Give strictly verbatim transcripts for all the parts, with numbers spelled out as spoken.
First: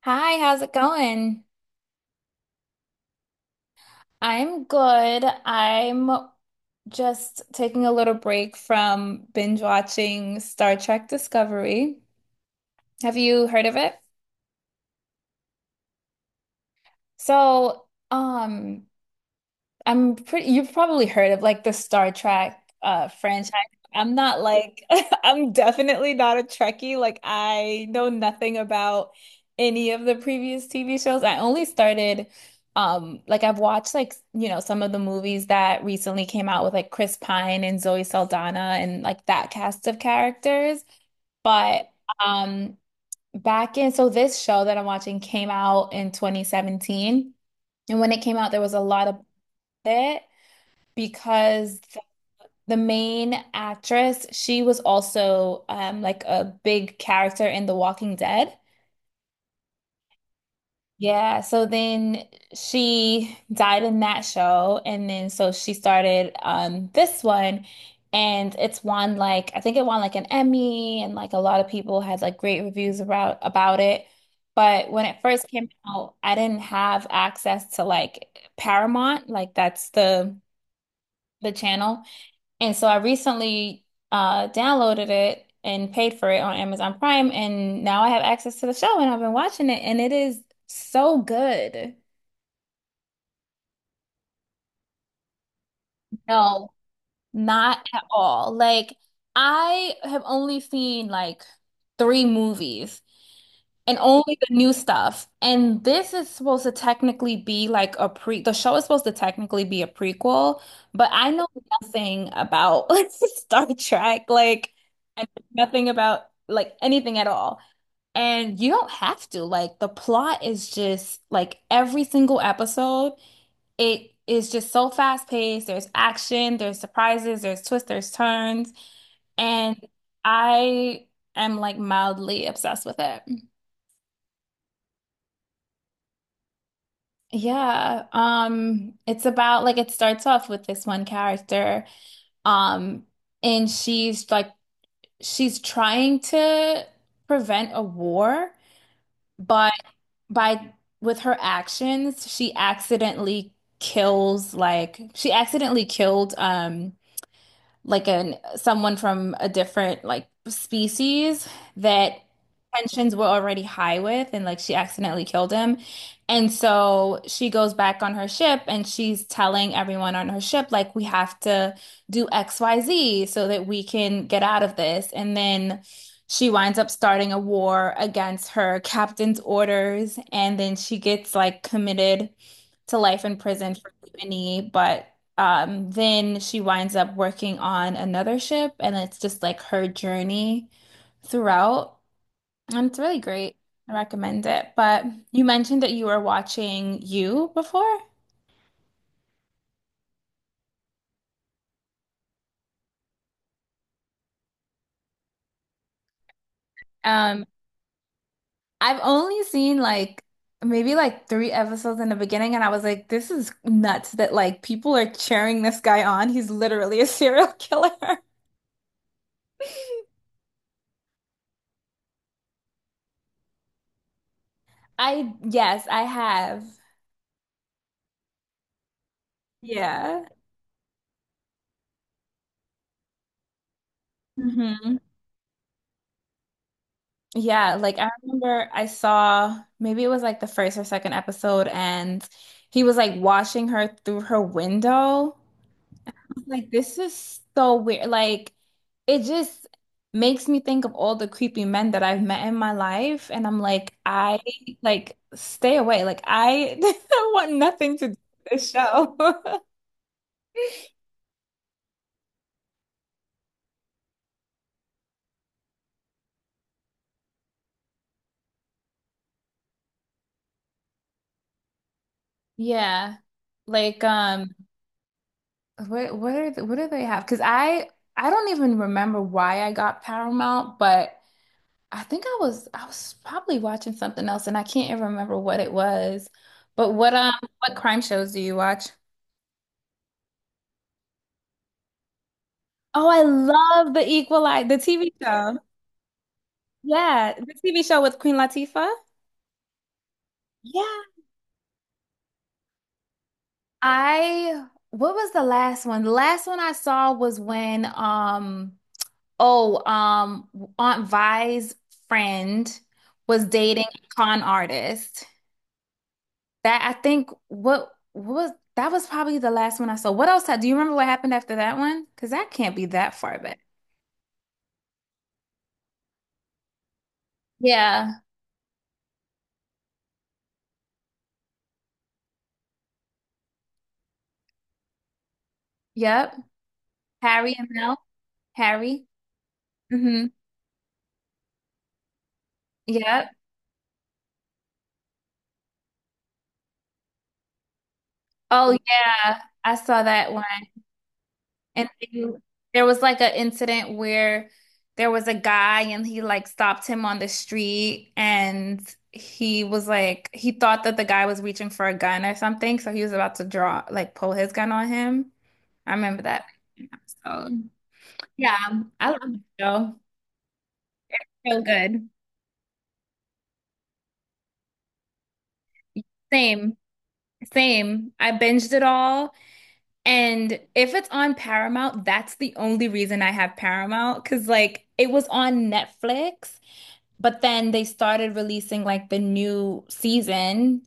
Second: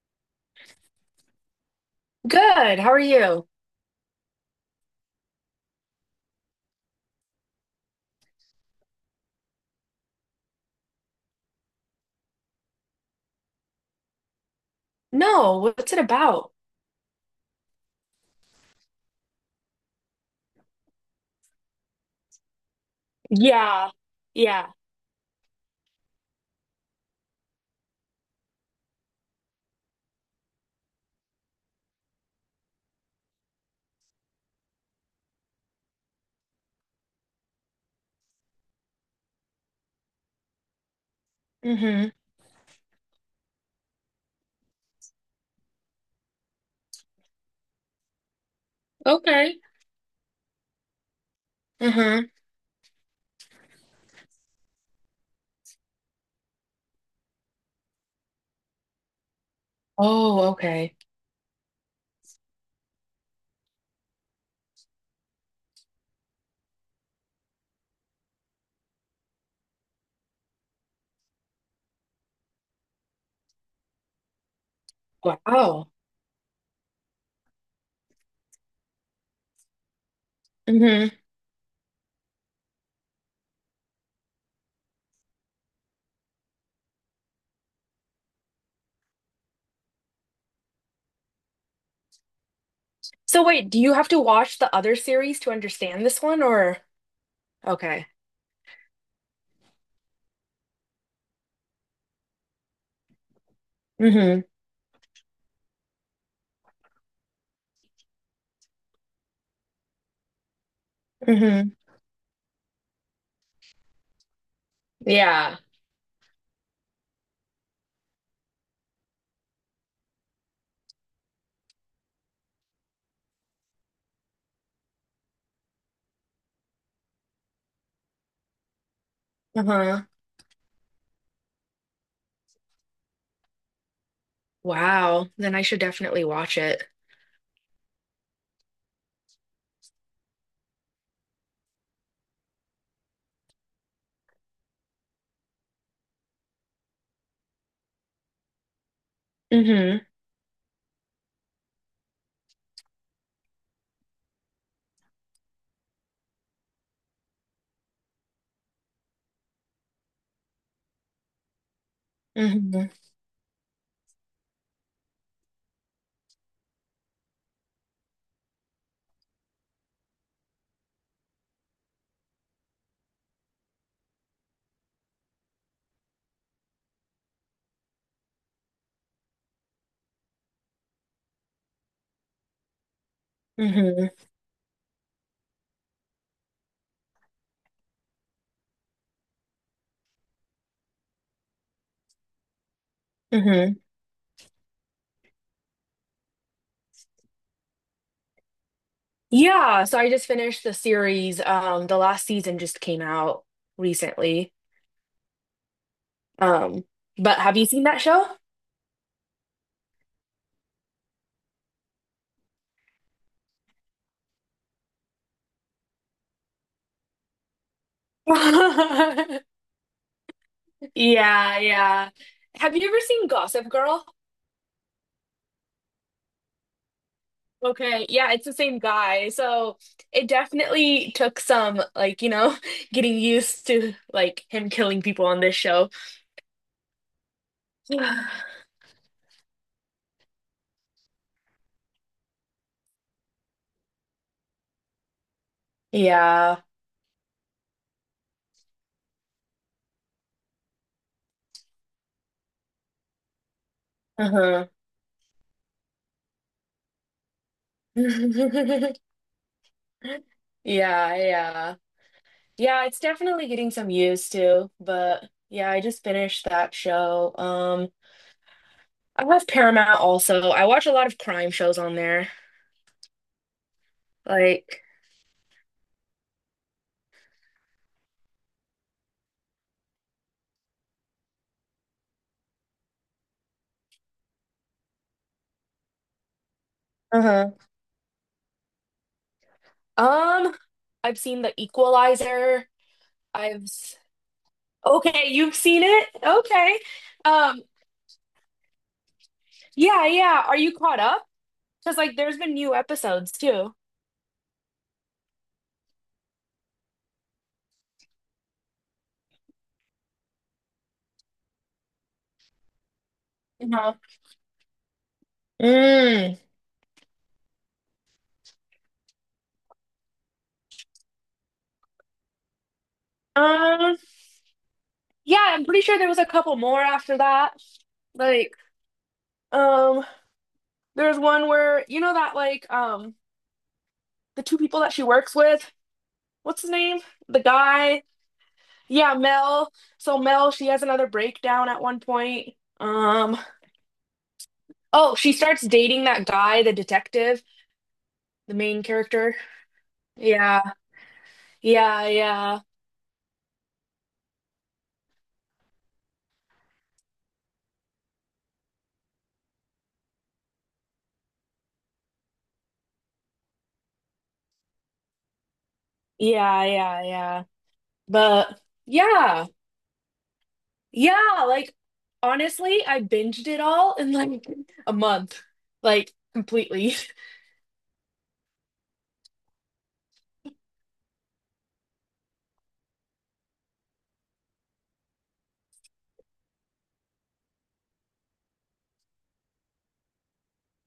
Hi, how's it going? Good. How are you? I'm good. I'm just taking a little break from binge watching Star Trek Discovery. Have you heard of it? No, what's it about? So, um, I'm pretty, you've probably heard of like the Star Trek uh franchise. Yeah. I'm not Yeah. like I'm definitely not a Trekkie. Like I know nothing about any of the previous T V shows. I only started um like I've watched, like, you know, some of the movies that recently came out with like Chris Pine and Zoe Saldana and like that cast of characters. But Mm-hmm. um back in so this show that I'm watching came out in twenty seventeen. And when it came out, there was a lot of Okay. it because th- Mm-hmm. the main actress, she was also um like a big character in The Walking Dead. Oh, okay. Yeah, so then she died in that show and then so she started um this one, and it's won like I think it won like an Emmy, and like a lot of people had like great reviews about about it. But when it first came Wow. out, I didn't have access to like Paramount, like that's the Mm-hmm. the channel. And so I recently uh, downloaded it and paid for it on Amazon Prime, and now I have access to the show, and I've been watching it, and it is so good. So wait, do you have to watch the other series to understand this one, No, or? not at Okay. all. Like, I have only seen like three movies. And only Mm-hmm. the new stuff. And this is supposed to technically be like a pre, the show is supposed to technically be a prequel, but I know Mm-hmm. nothing about Star Trek. Like, I Yeah. know nothing about like anything at all. And you don't have to. Like, the plot is just like every single episode, it is just so fast paced. There's action, there's surprises, there's twists, there's turns. And Uh-huh. I am like mildly obsessed with it. Wow. Then I should definitely watch it. Yeah, um, it's about like it starts off with this one character, um, and she's like she's trying to prevent a war, but Mm-hmm. by with her actions, she accidentally kills like she accidentally killed um like an someone from a different like species that Mm-hmm. tensions were already high with, and like she accidentally killed him. And so she goes back on her ship and she's telling everyone on her ship like we have to do X Y Z so that we can get out of this. And then she winds up starting a war against her captain's orders, and then she gets like committed to life in prison for Mm-hmm. mutiny, but um, then she winds up working on another ship, and it's just like her journey throughout, and it's really great. Mm-hmm. I recommend it. But you mentioned that you were watching You before. Yeah, so I just finished the series. Um, the last season just came out recently. Um, but Um, have you seen that show? I've only seen like maybe like three episodes in the beginning, and I was like, this is nuts that like people are cheering this guy on. He's literally a serial killer. Yeah, yeah. Have you ever seen Gossip Girl? I yes, I have. Okay, yeah, it's the same guy. So Yeah. it definitely took some, like, you know, getting used to like him Hmm. killing people on this show. Yeah, like I remember I saw maybe it was like the first or second episode, and he was like watching her through her window. Yeah. Like, this is so weird. Like, it just makes me think of all the creepy men that I've met in my life, and I'm like, I Uh-huh. like stay away. Like, I want nothing to do with this show. Yeah, yeah. Yeah, it's definitely getting some used to, but yeah, I just finished that show. Um, I love Paramount also. I watch a lot of crime shows on there. Yeah. Like um Like, what what are the, what do they have? Because I I don't even remember why I got Paramount, but I think I was I was probably watching something else and I can't even remember what it was. But what um uh-huh. what crime shows do you watch? Um, I've seen The Equalizer. Oh, I I've love s- The Equalizer, the T V okay, you've show. seen it? Okay. Yeah, the Um, T V show with Queen Latifah. yeah, yeah. Are you caught Yeah. up? Because like there's been new episodes too. I what was the last one? The last one I saw was when um oh um Aunt Vi's friend was dating No. a con artist. Mm. That I think what what was that was probably the last one I saw. What else had, do you remember what happened after that one? Because that can't be that far back. Um, yeah, I'm pretty sure there was a couple more after that. Yeah. Like, um, there's one where you know that like um the two people that she works with, Yep. what's his name? The Harry and Mel. guy. Harry. Yeah, Mel. So Hmm. Mel, she has another breakdown at one point. Yep. Um Oh, she starts dating that guy, the detective, the Oh main character. yeah. I saw that one. Yeah, And yeah, then yeah, there was like an incident where there was a guy and he like stopped him on the street, and he was like he thought that the guy was reaching for a gun or something, so he was about to draw like pull his gun on him. I remember that yeah, yeah, yeah. episode. Yeah, But um, I love the yeah, show. yeah, So like good. honestly, I binged it all in like a month, like Same, completely. same. I binged it all. And if it's on Paramount, that's the only reason I have Paramount. Because, like, it was on Netflix, but then they started releasing, like, the new season.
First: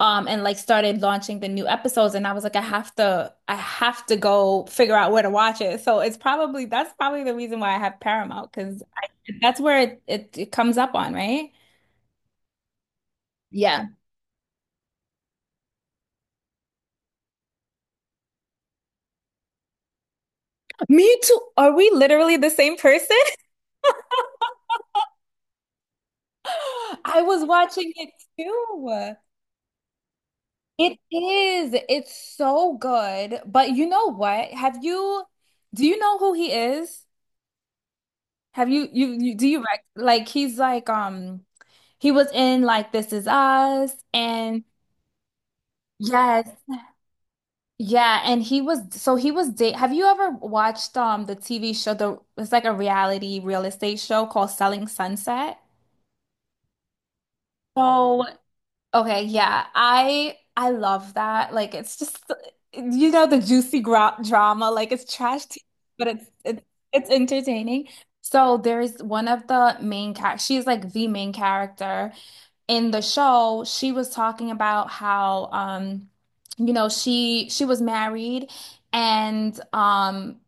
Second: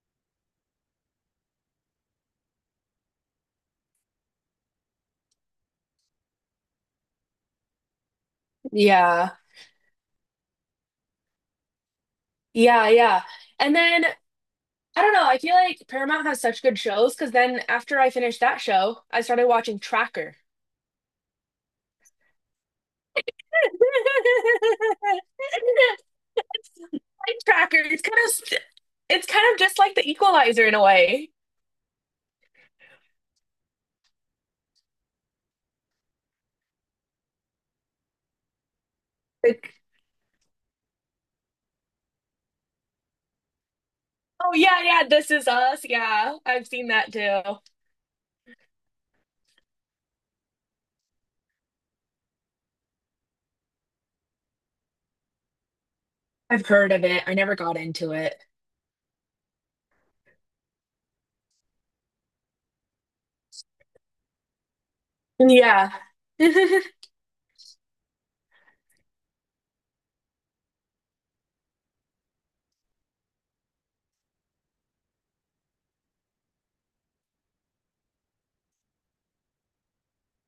Um, and like started launching the new episodes, and I was like, I have to, I have to go figure out where to watch it. So it's probably that's probably the reason why I have Paramount, because Yeah, that's where it, it it comes up on, right? yeah, yeah. And Yeah. then I don't know, I feel like Paramount has such good shows because then after I finished that show, I started watching Tracker. Me too. Are we literally the same person? Life I was tracker. watching It's it kind of st- too. It's kind of just like the Equalizer in a It way. is. It's so good. But you know what? Have you, do you know who he is? Have you, you, you do you Like, rec like he's like um he was in like This Is Us oh and yeah, yeah, this is us. Yeah, yes, I've seen that too. yeah, and he was so he was date. Have you ever watched um the T V show the it's like a reality real estate show called Selling Sunset? I've heard of it. I never got into So it. okay, yeah. I I love that. Like it's just you know the juicy gra drama, like it's trash T V, Yeah. but it's it's it's entertaining. So there's one of the main char she's like the main character in the show. She was talking about how um you know she she was married and um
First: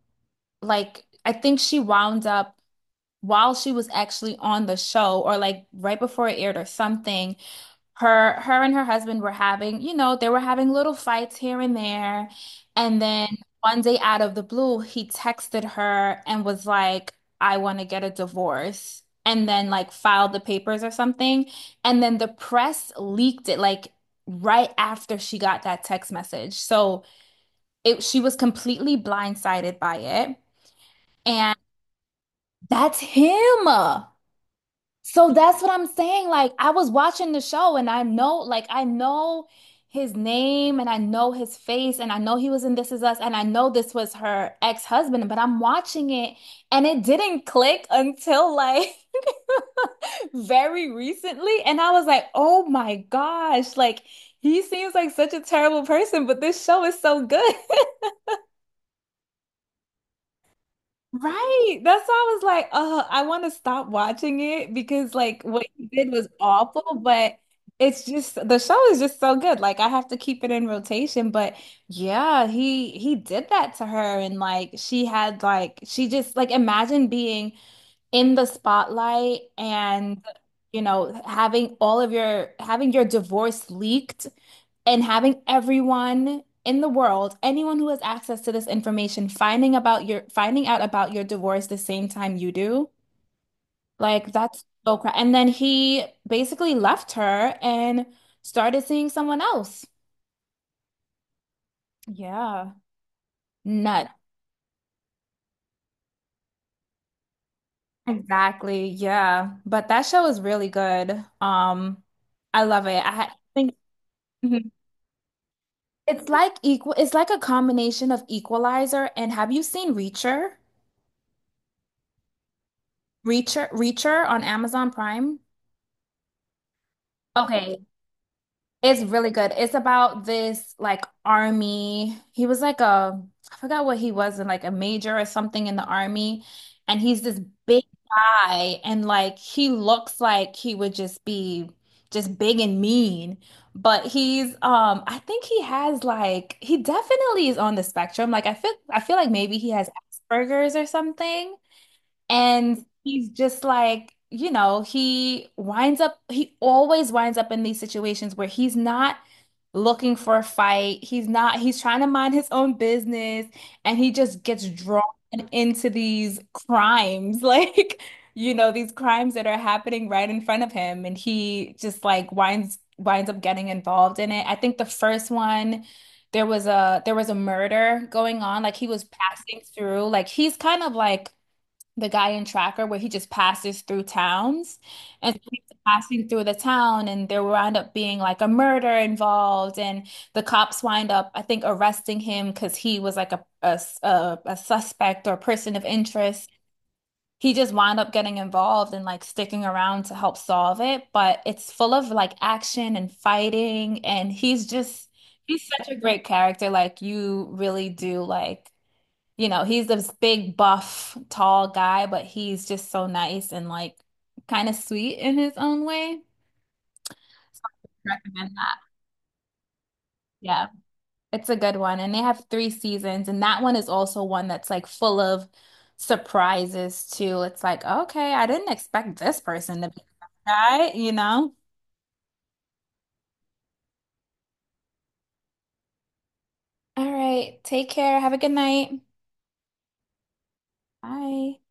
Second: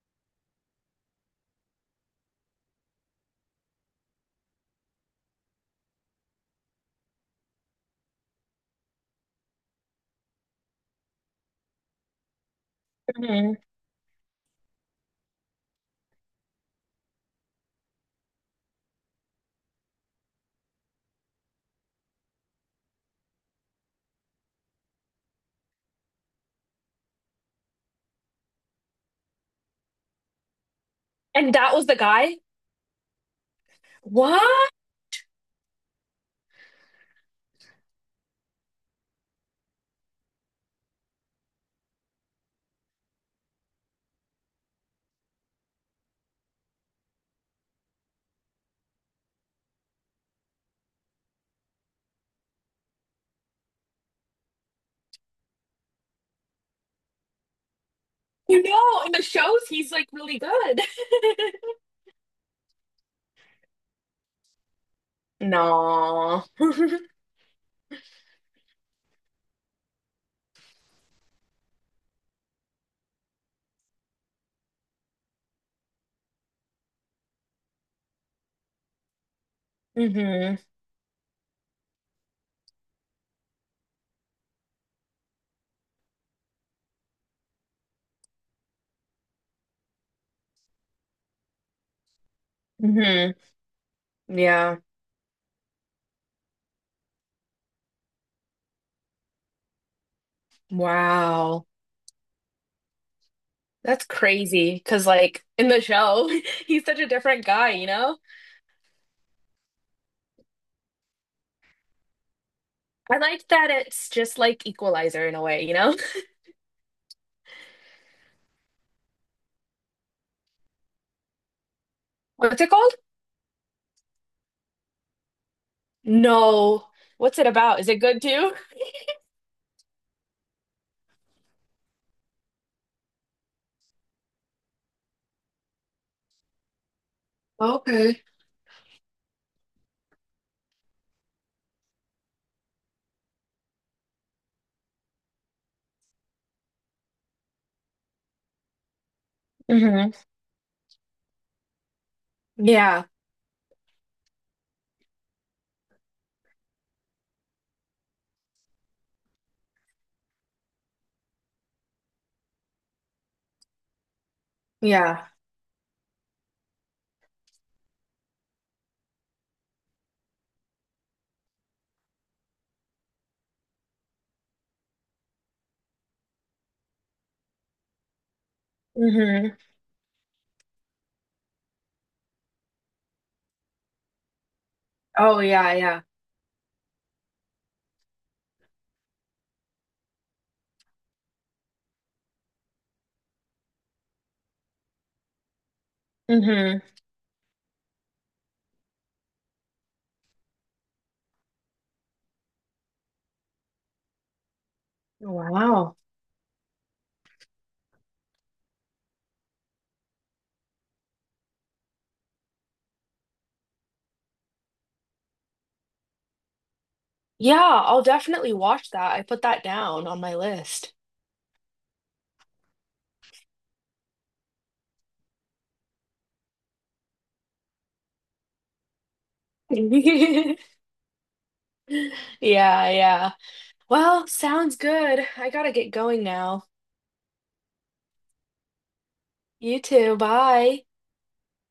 like I think she wound up while she was actually on the show or like right before it aired or something her her and her husband were having, you know, they were having little fights here and there. And then Mhm. one day out of the blue, he texted her and was like, I want to get a divorce. And then like filed the papers or something. And then the press leaked it like right after she got that text message. So it she was completely blindsided by it. And And that was the guy? that's him. What? So that's what I'm saying. Like I was watching the show and I know, like I know his name and I know his face and I know he was in This Is Us and I know this was her ex-husband, but I'm watching it and it didn't click until like very recently, and I was like, "Oh my gosh, like he seems like such a terrible person, but this show is so good." You know, in the shows he's like really good. Right. That's why I was like, uh, I want to stop watching it because like what he did was No. awful, hmm but it's just the show is just so good. Like I have to keep it in rotation, but yeah, he he did that to her, and like she had like she just like imagine being in the spotlight and you know having all of your having your divorce leaked and having everyone in the world anyone who has access to this information finding about your finding out about your divorce the same time you do, hmm like that's Yeah. so cra, and then he basically left her and started seeing someone else Wow. yeah That's nut crazy because, like, in the show, he's such a different guy, you know? exactly yeah but that show is really good um I love it I I ha- like that think. it's just like Equalizer in a way, you know? It's like equal, it's like a combination of Equalizer and have you seen Reacher? What's it called? Reacher, Reacher on Amazon Prime? No. What's it about? Okay, Is it good too? it's really good. It's about this like army. He was like a, I forgot what he was in, like a major or something in the army. And he's this big Okay. guy and like he looks like he would just be just big and mean. But he's um I think he has like he definitely is on the spectrum. Like I feel I feel like maybe he has hmm Asperger's or something. And Yeah. he's just like, you know, he winds up, he always winds up in these situations where he's not looking for a fight. He's not, he's trying to mind his own business and he just gets drawn Yeah. into these crimes, like, you know, these crimes that are happening right in front of him. And he just like winds, winds up getting involved in it. I think the first one, there was a, there was a murder going on. Like he was passing hmm through, like he's kind of like the guy in Tracker where he just passes through towns, and Oh, so he's yeah. Yeah. passing through the town and there wound up being like a murder involved, and the cops wind up I think arresting him because he was like a a a a suspect or person of interest. hmm He just wound up getting involved and like sticking around to help solve it, but it's full of like action and fighting, and he's just he's such a Wow. great character like you really do like, you know, he's this big, buff, tall guy, but he's just so nice and like kind of sweet in his own way. Yeah, So I'll I recommend definitely that. watch that. I put that down on my Yeah, list. it's a good one. And they have three seasons, and that one is also one that's like full of surprises too. It's like, okay, I didn't expect this person to be that guy, you know? Yeah, yeah. Well, sounds good. I gotta get going now. All right, take care. Have a good night. You too. Bye. Bye.